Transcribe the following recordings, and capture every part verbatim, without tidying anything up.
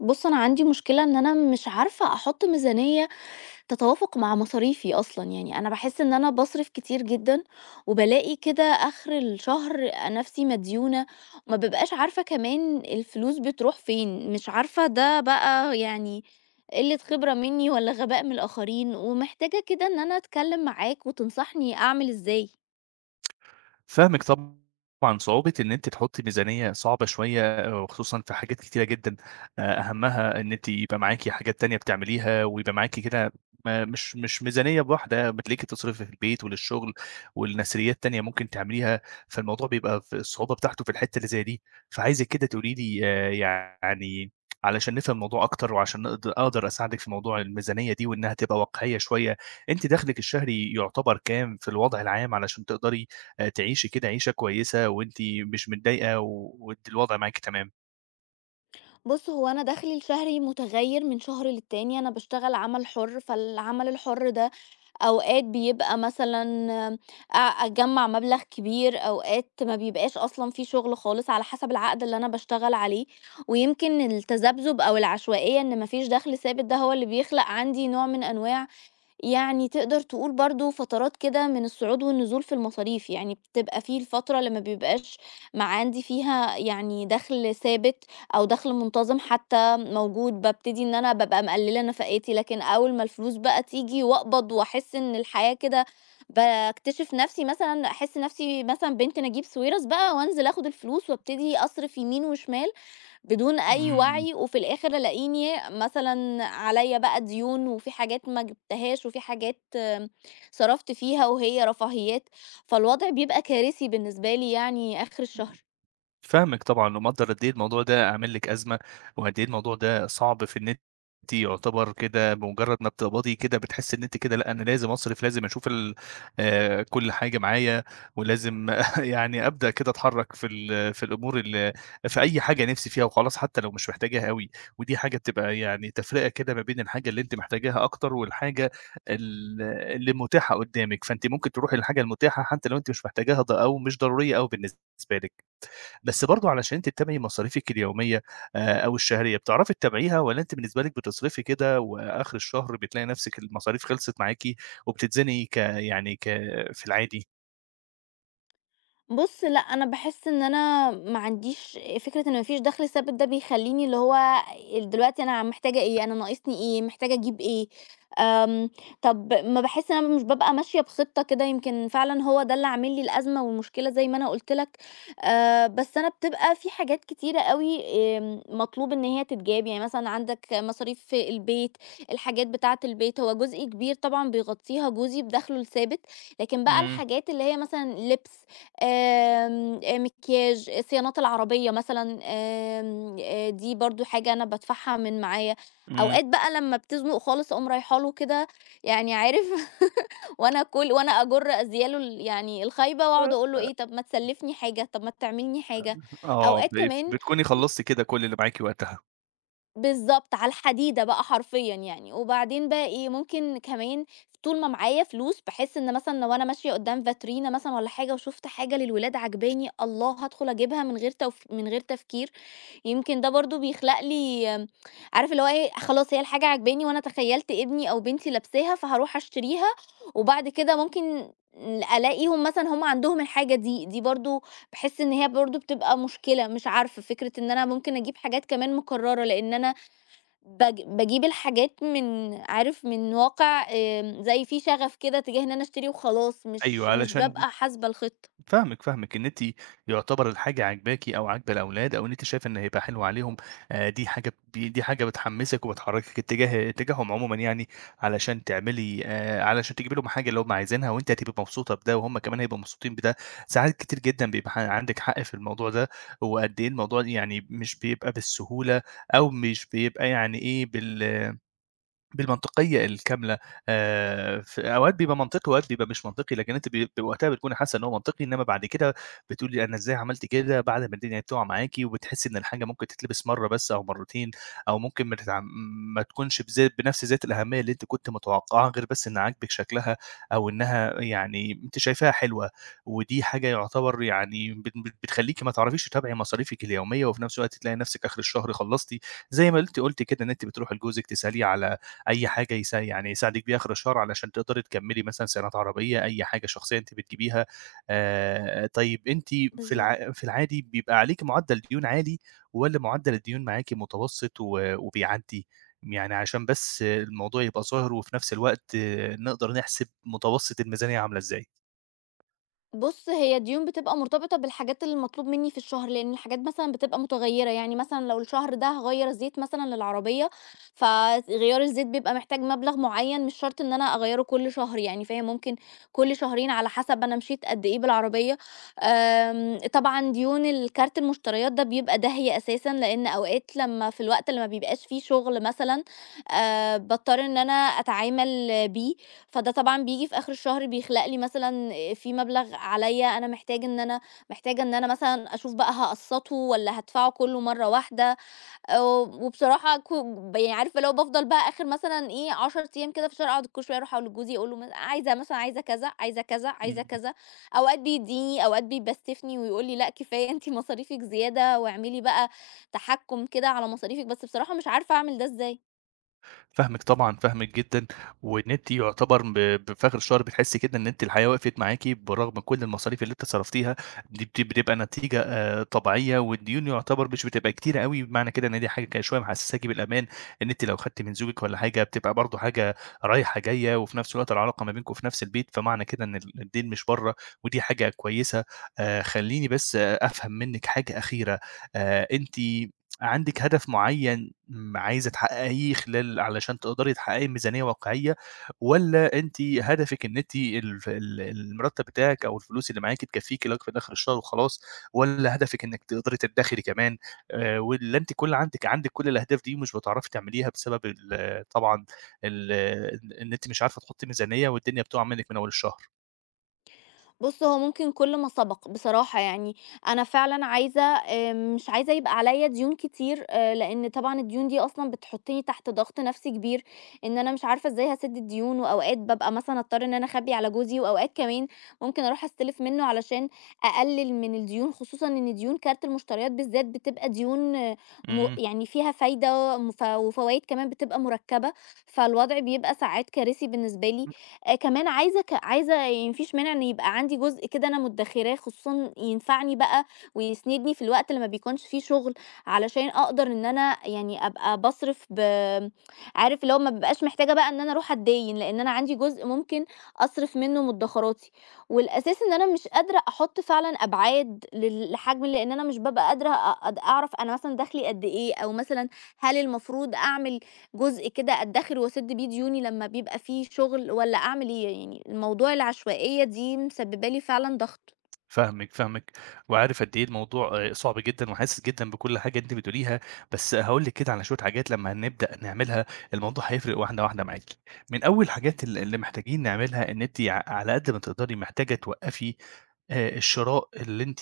بُص، أنا عندي مشكلة إن أنا مش عارفة أحُط ميزانية تتوافق مع مصاريفي أصلًا، يعني أنا باحس إن أنا باصرف كتير جدًا، وبالاقي كده آخر الشهر نَفْسي مديونة، ما بابقاش عارفة كمان الفلوس بتروح فين، مش عارفة ده بقى يعني قِلّة خبرة منّي والّا غباء من الآخرين، ومحتاجة كده إن أنا أتكلّم معاك وتنصحني أعمل إزاي. فاهمِك طبعًا صعوبة إن أنتِ تحطّي ميزانية صعبة شوية، وخصوصًا في حاجات كتيرة جدًا. آآ أهمها إن أنتِ يبقى معاكِ حاجات تانية بتعمليها، ويبقى معاكِ كده ما مش مش ميزانية واحدة، بتلاقيكِ بتصرفي في البيت وللشغل ولنسريات تانية ممكن تعمليها. فالموضوع بيبقى في الصعوبة بتاعته في الحتّة اللي زي دي، فعايزِك كده تقولي لي، آآ يعني علشان نفهم الموضوع أكتر، وعشان نقد أقدر أساعدِك في موضوع الميزانية دي، وإنها تبقى واقعية شوية. أنتِ دخلِك الشهري يعتبر كام في الوضع العام، علشان تقدري آآ تعيشي كده عيشة كويسة، وأنتِ مش متضايقة، و وأنتِ الوضع معاكِ تمام. بُص، هو أنا دخلي الشهري متغيّر من شهر للتاني، أنا باشتغل عمل حُر، فالعمل الحُر ده أوقات بيبقى مثلًا أ أجمّع مبلغ كبير، أوقات ما بيبقاش أصلًا في شغل خالص على حسب العقد اللي أنا باشتغل عليه، ويمكن التذبذب أو العشوائية إن ما فيش دخل ثابت ده هو اللي بيخلق عندي نوع من أنواع يعني تقدر تقول برضه فترات كده من الصعود والنزول في المصاريف يعني بتبقى في الفترة اللي ما بيبقاش ما عندي فيها يعني دخل ثابت أو دخل منتظم حتى موجود ببتدي إن أنا ببقى مقللة نفقاتي لكن أول ما الفلوس بقى تيجي وأقبض وأحس إن الحياة كده بكتشف نفسي مثلا أحس نفسي مثلا بنت نجيب ساويرس بقى وأنزل أخد الفلوس وأبتدي أصرف يمين وشمال بدون أي إمم. وعي وفي الآخر ألاقيني مثلًا عليّا بقى ديون وفي حاجات ما جبتهاش وفي حاجات آمم، صرفت فيها وهي رفاهيات، فالوضع بيبقى كارثي بالنسبة لي يعني آخر الشهر. فاهمِك طبعًا، ومقدّر قد إيه الموضوع ده عامل لِك أزمة، وقد إيه الموضوع ده صعب في إن أنتِ، يعتبر كده، بمجرد ما بتقبضي كده بتحسّي إن أنتِ كده لأ، أنا لازم أصرف، لازم أشوف ال آآ، كل حاجة معايا. ولازم يعني أبدأ كده أتحرّك في ال في الأمور، ال في أي حاجة نِفْسي فيها وخلاص، حتى لو مش محتاجاها أوي. ودي حاجة بتبقى، يعني تفرقة كده ما بين الحاجة اللي أنتِ محتاجاها أكتر، والحاجة ال اللي متاحة قدّامِك، فأنتِ ممكن تروحي للحاجة المتاحة حتى لو أنتِ مش محتاجاها، ض أو مش ضرورية أوي بالنسبة لِك. بس برضه علشان تتابعي مصاريفِك اليومية آآ أو الشهرية، بتعرفي تتابعيها؟ والّا أنتِ بالنسبة لِك بتصرفي كده وآخر الشهر بتلاقي نفسِك المصاريف خلصت معاكِ، وبتتزنقي ك يعني ك في العادي؟ بُص، لأ، أنا باحس إن أنا ما عنديش فكرة إن ما فيش دخل ثابت ده بيخلّيني اللي هو دلوقتي أنا محتاجة إيه، أنا ناقصني إيه، محتاجة أجيب إيه، آمم، طب ما باحس إن أنا مش بابقى ماشية بخطة كده يمكن فعلًا هو ده اللي عامل لي الأزمة والمشكلة زي ما أنا قُلت لك، آآ، بس أنا بتبقى في حاجات كتيرة أوي آمم، مطلوب إن هي تتجاب، يعني مثلًا عندك مصاريف في البيت، الحاجات بتاعة البيت، هو جزء كبير طبعًا بيغطيها جوزي بدخله الثابت، لكن بقى إمم، الحاجات اللي هي مثلًا لبس آمم، آآ مكياج، آه، صيانات العربية مثلًا آمم، آآ دي برضه حاجة أنا بادفعها من معايا. إمم. أوقات بقى لمّا بتزنق خالص أقوم رايحة له كده يعني عارف وأنا كل وأنا أجُر أذياله ال يعني الخايبة وأقعد أقول له إيه، طب ما تسلّفني حاجة، طب ما تعمل لي حاجة. آه، أوقات ب كمان بتكوني خلصتِ كده كل اللي معاكِ وقتها. بالضبط، على الحديدة بقى حرفيًا يعني، وبعدين بقى إيه، ممكن كمان طول ما معايا فلوس باحس إن مثلًا لو أنا ماشية قدّام فاترينا مثلًا والّا حاجة وشُفت حاجة للولاد عاجباني، الله هادخل أجيبها من غير توف من غير تفكير، يمكن ده برضه بيخلق لي آمم، عارف اللي هو إيه، خلاص هي الحاجة عاجباني وأنا تخيّلت ابني أو بنتي لابساها فهاروح أشتريها، وبعد كده ممكن ألاقيهم مثلًا هُم عندهم الحاجة دي، دي برضه باحس إن هي برضه بتبقى مشكلة، مش عارفة، فكرة إن أنا ممكن أجيب حاجات كمان مكررة لإن أنا باج باجيب الحاجات من عارف من واقع آمم، زي في شغف كده تجاه إن أنا أشتري وخلاص، أيوه. مش مش علشان بابقى حاسبة الخطة. فاهمِك، فاهمِك، إن أنتِ يُعتبر الحاجة عاجباكِ أو عاجبة الأولاد، أو إن أنتِ شايفة إن هيبقى حلو عليهم. آآ دي حاجة ب دي حاجة بتحمّسِك وبتحرّكِك اتجاه اتجاههم عمومًا، يعني علشان تعملي آآ علشان تجيبي لهم حاجة اللي هم عايزينها، وأنتِ هتبقي مبسوطة بده وهم كمان هيبقوا مبسوطين بده. ساعات كتير جدًا بيبقى ح عندِك حق في الموضوع ده، وقد إيه الموضوع يعني مش بيبقى بالسهولة، أو مش بيبقى يعني إيه، بال بالمنطقية الكاملة. آآ، ف أوقات بيبقى منطقي وأوقات بيبقى مش منطقي، لكن أنتِ ب وقتها بتكوني حاسة إن هو منطقي، إنما بعد كده بتقولي أنا إزاي عملت كده، بعد ما الدنيا تُقع معاكِ. وبتحسي إن الحاجة ممكن تتلبس مرة بس أو مرتين، أو ممكن ما تتع ما تكونش بذا بنفس ذات الأهمية اللي أنتِ كنتِ متوقعاها، غير بس إن عاجبِك شكلها، أو إنها يعني أنتِ شايفاها حلوة. ودي حاجة يعتبر يعني بت بت بتخليكِ ما تعرفيش تتابعي مصاريفِك اليومية، وفي نفس الوقت تلاقي نفسِك آخر الشهر خلّصتِ. زي ما أنتِ قلتِ كده إن أنتِ بتروحي لجوزِك تسأليه على أي حاجة يسا يعني يساعدِك بيها آخر الشهر، علشان تقدري تكمّلي مثلًا صيانات عربية، أي حاجة شخصية أنتِ بتجيبيها. آآ طيب أنتِ في بالضبط. الع في العادي بيبقى عليكِ معدّل ديون عالي، والّا معدّل الديون معاكِ متوسط و وبيعدّي؟ يعني عشان بس الموضوع يبقى ظاهر، وفي نفس الوقت آه، نقدر نحسب متوسط الميزانية عاملة إزاي. بُص، هي ديون بتبقى مرتبطة بالحاجات اللي المطلوب منّي في الشهر، لإن الحاجات مثلًا بتبقى متغيّرة، يعني مثلًا لو الشهر ده هاغيّر زيت مثلًا للعربية، فغيار الزيت بيبقى محتاج مبلغ معيّن مش شرط إن أنا أغيّره كل شهر يعني فاهم، ممكن كل شهرين على حسب أنا مشيت قد إيه بالعربية، آمم، طبعًا ديون الكارت المشتريات ده بيبقى داهية أساسًا، لإن أوقات لمّا في الوقت اللي ما بيبقاش فيه شغل مثلًا، آآ، باضطر إن أنا أتعامل بيه، فده طبعًا بييجي في آخر الشهر بيخلق لي مثلًا آآ في مبلغ عليّا أنا محتاج إن أنا محتاجة إن أنا مثلًا أشوف بقى هاقسّطه والّا هادفعه كلّه مرّة واحدة، آآ وبصراحة كو ب يعني عارف اللي هو بافضل بقى آخر مثلًا إيه عشرة أيام كده في الشهر أقعد كل شوية أروح أقول لجوزي أقول له مث عايزة مثلًا عايزة كذا، عايزة كذا، عايزة كذا، أوقات بيدّيني، أوقات بيبستفني ويقول لي: "لأ كفاية أنتِ مصاريفِك زيادة واعملي بقى تحكُّم كده على مصاريفِك." بس بصراحة مش عارفة أعمل ده إزاي. فاهمِك طبعًا، فاهمِك جدًا. وإن أنتِ يُعتبر، ب بفي آخر الشهر بتحسّي كده إن أنتِ الحياة وقفت معاكِ، برغم كل المصاريف اللي أنتِ صرفتيها، دي بت بتبقى نتيجة آآ طبيعية. والديون يُعتبر مش بتبقى كتيرة أوي، بمعنى كده إن دي حاجة كده شوية محسّساكِ بالأمان، إن أنتِ لو خدتِ من زوجِك والّا حاجة بتبقى برضه حاجة رايحة جاية، وفي نفس الوقت العلاقة ما بينكم في نفس البيت، فمعنى كده إن ال الدين مش برّه، ودي حاجة كويسة. آآ خلّيني بس أفهم منِّك حاجة أخيرة. آآ أنتِ عندِك هدف معيّن م عايزة تحققيه خلال، علشان تقدري تحققي ميزانية واقعية؟ والّا أنتِ هدفِك إن أنتِ الف ال المرتب بتاعِك أو الفلوس اللي معاكِ تكفّيكِ لغاية في آخر الشهر وخلاص؟ والّا هدفِك إنِّك تقدري تدخري كمان؟ آآ، والّا أنتِ كل عندِك عندِك كل الأهداف دي، ومش بتعرفي تعمليها بسبب ال طبعًا ال إن أنتِ مش عارفة تحطّي ميزانية، والدنيا بتُقع منِّك من أول الشهر؟ بُص، هو ممكن كل ما سبق بصراحة يعني، أنا فعلًا عايزة آآ مش عايزة يبقى عليّا ديون كتير، آآ لإن طبعًا الديون دي أصلًا بتحطّني تحت ضغط نَفْسي كبير، إن أنا مش عارفة إزاي هاسِدّ الديون، وأوقات بابقى مثلًا أضطر إن أنا أخبّي على جوزي، وأوقات كمان ممكن أروح أستلف منّه علشان أقلِّل من الديون، خصوصًا إن ديون كارت المشتريات بالذات بتبقى ديون آه، م إمم. يعني فيها فايدة م ف وفوايد كمان بتبقى مُركّبة، فالوضع بيبقى ساعات كارثي بالنسبة لي، آآ كمان عايزة ك عايزة يعني ما فيش مانع إن يبقى عندي جزء كده أنا مدّخراه، خصوصًا ينفعني بقى ويسندني في الوقت اللي ما بيكونش فيه شغل، علشان أقدر إن أنا يعني أبقى باصرف ب عارف اللي هو ما بابقاش محتاجة بقى إن أنا أروح أتداين، لإن أنا عندي جزء ممكن أصرف منه مدّخراتي، والأساس إن أنا مش قادرة أحُط فعلًا أبعاد لل لحجم لإن أنا مش بابقى قادرة أ أد أعرف أنا مثلًا دخلي قد إيه، أو مثلًا هل المفروض أعمل جزء كده أدخر وأسد بيه ديوني لما بيبقى في شغل والّا أعمل إيه؟ يعني الموضوع العشوائية دي مسببة لي فعلًا ضغط. فاهمِك، فاهمِك. وعارف قد إيه الموضوع آآ صعب جدًا، وحاسس جدًا بكل حاجة أنتِ بتقوليها. بس هاقول لِك كده على شوية حاجات، لمّا هنبدأ نعملها الموضوع هيفرق واحدة واحدة معاكِ. من أول الحاجات ال اللي محتاجين نعملها، إن أنتِ ع على قد ما تقدري محتاجة توقّفي آآ الشراء اللي أنتِ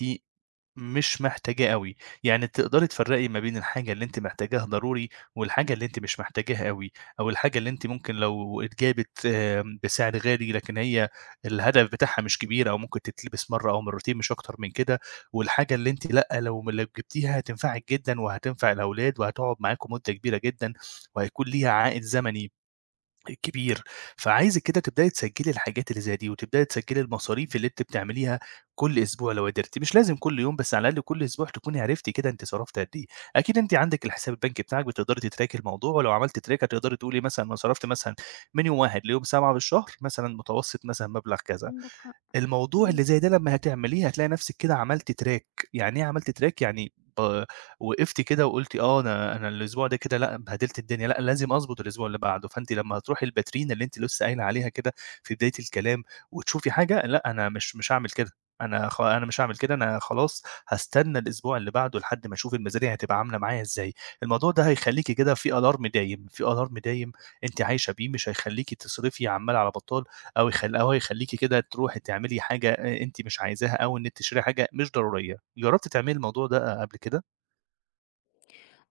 مش محتاجاه أوي. يعني تقدري تفرّقي ما بين الحاجة اللي أنتِ محتاجاها ضروري، والحاجة اللي أنتِ مش محتاجاها أوي، أو الحاجة اللي أنتِ ممكن لو اتجابت آمم، بسعر غالي، لكن هي الهدف بتاعها مش كبير، أو ممكن تتلبس مرّة أو مرّتين مش أكتر من كده، والحاجة اللي أنتِ لأ، لو م لو جبتيها هتنفعِك جدًا، وهتنفع الأولاد، وهتقعد معاكم مدة كبيرة جدًا، وهيكون ليها عائد زمني كبير. فعايزِك كده تبدئي تسجّلي الحاجات اللي زي دي، وتبدئي تسجّلي المصاريف اللي أنتِ بتعمليها كل أسبوع لو قدرتِ، مش لازم كل يوم، بس على الأقل كل أسبوع تكوني عرفتِ كده أنتِ صرفتِ قد إيه. أكيد أنتِ عندِك الحساب البنكي بتاعِك، بتقدري تتراكي الموضوع، ولو عملتِ تراكة تقدري تقولي مثلًا أنا صرفت مثلًا من يوم واحد ليوم سبعة بالشهر مثلًا متوسط مثلًا مبلغ كذا. عندك حق، الموضوع اللي إمم. زي ده لمّا هتعمليه هتلاقي نفسِك كده عملتِ track، يعني إيه عملتِ track؟ يعني ب وقفتِ كده وقلتِ آه، أنا أنا الأسبوع ده كده لأ بهدلت الدنيا، لأ لازم أضبط الأسبوع اللي بعده. فأنتِ لمّا هتروحي الباترينا اللي أنتِ لسه قايلة عليها كده في بداية الكلام وتشوفي حاجة، لأ أنا مش مش هاعمل كده، أنا خ أنا مش هاعمل كده. أنا خلاص هاستنى الأسبوع اللي بعده، لحد ما أشوف الميزانية هتبقى عاملة معايا إزاي. الموضوع ده هيخلّيكِ كده في alarm دايم، في alarm دايم أنتِ عايشة بيه، مش هيخلّيكِ تصرفي عمّال على بطال. أو يخل إمم. أو يخلّيكِ كده تروحي تعملي حاجة أ أنتِ مش عايزاها، أو إنِّك تشتري حاجة مش ضرورية. جرّبتِ تعملي الموضوع ده قبل كده؟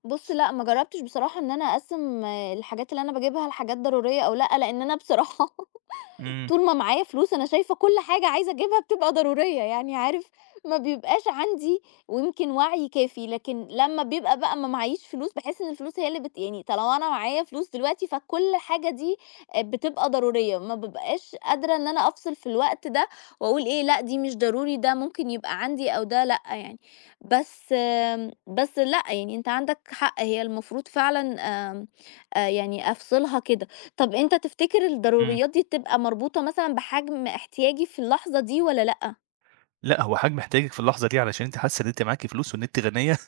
بُص لأ، ما جربتش بصراحة إن أنا أقسّم آه، الحاجات اللي أنا باجيبها لحاجات ضرورية أو لأ، لإن أنا بصراحة إمم، طول ما معايا فلوس أنا شايفة كل حاجة عايزة أجيبها بتبقى ضرورية، يعني عارف ما بيبقاش عندي ويمكن وعي كافي، لكن لمّا بيبقى بقى ما معييش فلوس، باحس إن الفلوس هي اللي بت يعني طالما أنا معايا فلوس دلوقتي فكل حاجة دي آآ بتبقى ضرورية، ما بابقاش قادرة إن أنا أفصل في الوقت ده وأقول إيه لأ دي مش ضروري، ده ممكن يبقى عندي أو ده لأ يعني. بس آمم، بس لأ، يعني أنت عندك حق، هي المفروض فعلًا آمم، آآ يعني أفصلها كده. طب أنت تفتكر إمم. الضروريات دي بتبقى مربوطة مثلًا بحجم احتياجي في اللحظة دي والّا لأ؟ لأ، هو حجم احتياجِك في اللحظة دي، علشان أنتِ حاسة إن أنتِ معاكِ فلوس وإن أنتِ غنية،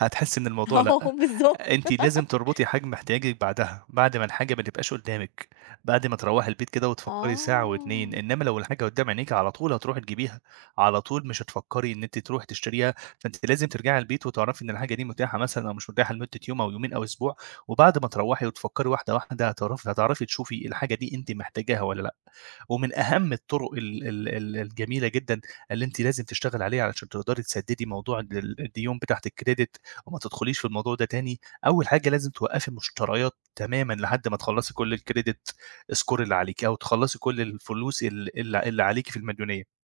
هتحسّي إن الموضوع آه لأ. بالضبط. أنتِ لازم تربطي حجم احتياجِك بعدها، بعد ما الحاجة ما تبقاش قدّامِك، بعد ما تروّحي البيت كده وتفكّري ساعة و2. آه، إنّما لو الحاجة قدّام عينيكِ على طول هتروحي تجيبيها، على طول مش هتفكّري إن أنتِ تروحي تشتريها. فأنتِ لازم ترجعي البيت وتعرفي إن الحاجة دي متاحة مثلًا أو مش متاحة لمدة يوم أو يومين أو أسبوع، وبعد ما تروّحي وتفكّري واحدة واحدة هتعرفي هتعرفي تشوفي الحاجة دي أنتِ محتاجاها والّا لأ. ومن أهم الطرق ال ال ال الجميلة جدًا اللي أنتِ لازم تشتغلي عليها، علشان تقدري تسدّدي موضوع ال الديون بتاعة الcredit، وما تدخليش في الموضوع ده تاني. أول حاجة لازم توقّفي المشتريات تمامًا، لحد ما تخلّصي كل الcredit score اللي عليكِ، أو تخلّصي كل الفلوس ال اللي اللي عليكِ في المديونية.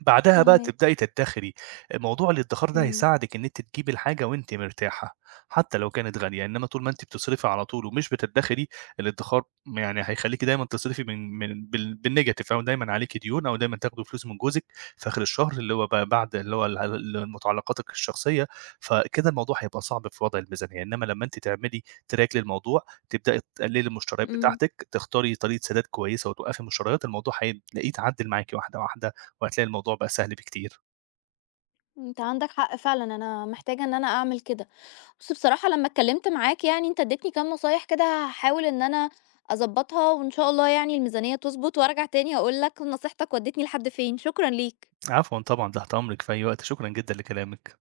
بعدها بقى فاهماك، تبدأي تدخري. موضوع الادخار ده إمم، هيساعدِك إن أنتِ تجيبي الحاجة وأنتِ مرتاحة، حتى لو كانت غالية. إنما طول ما أنتِ بتصرفي على طول ومش بتدخري، الادخار يعني هيخليكِ دايمًا تصرفي من من بال بالنيجاتيف، أو دايمًا عليكِ ديون، أو دايمًا تاخدي فلوس من جوزِك في آخر الشهر، اللي هو بقى بعد اللي هو ال ال متعلقاتِك الشخصية. فكده الموضوع هيبقى صعب في وضع الميزانية، إنما لما أنتِ تعملي track للموضوع، تبدأي تقللي المشتريات إمم، بتاعتِك، تختاري طريقة سداد كويسة وتوقفي مشتريات، الموضوع هتلاقيه اتعدل معاكِ واحدة واحدة. وهتلاقي الموضوع بقى سهل بكتير. أنت عندك حق فعلًا، أنا محتاجة إن أنا أعمل كده. بُص بصراحة لمّا اتكلمت معاك يعني أنت اديتني كام نصايح كده هاحاول إن أنا أضبّطها وإن شاء الله يعني الميزانية تضبط وأرجع تاني أقول لك نصيحتك ودتني لحد فين، شكرًا ليك. عفوًا طبعًا، تحت أمرِك في أي وقت، شكرًا جدًا لكلامِك.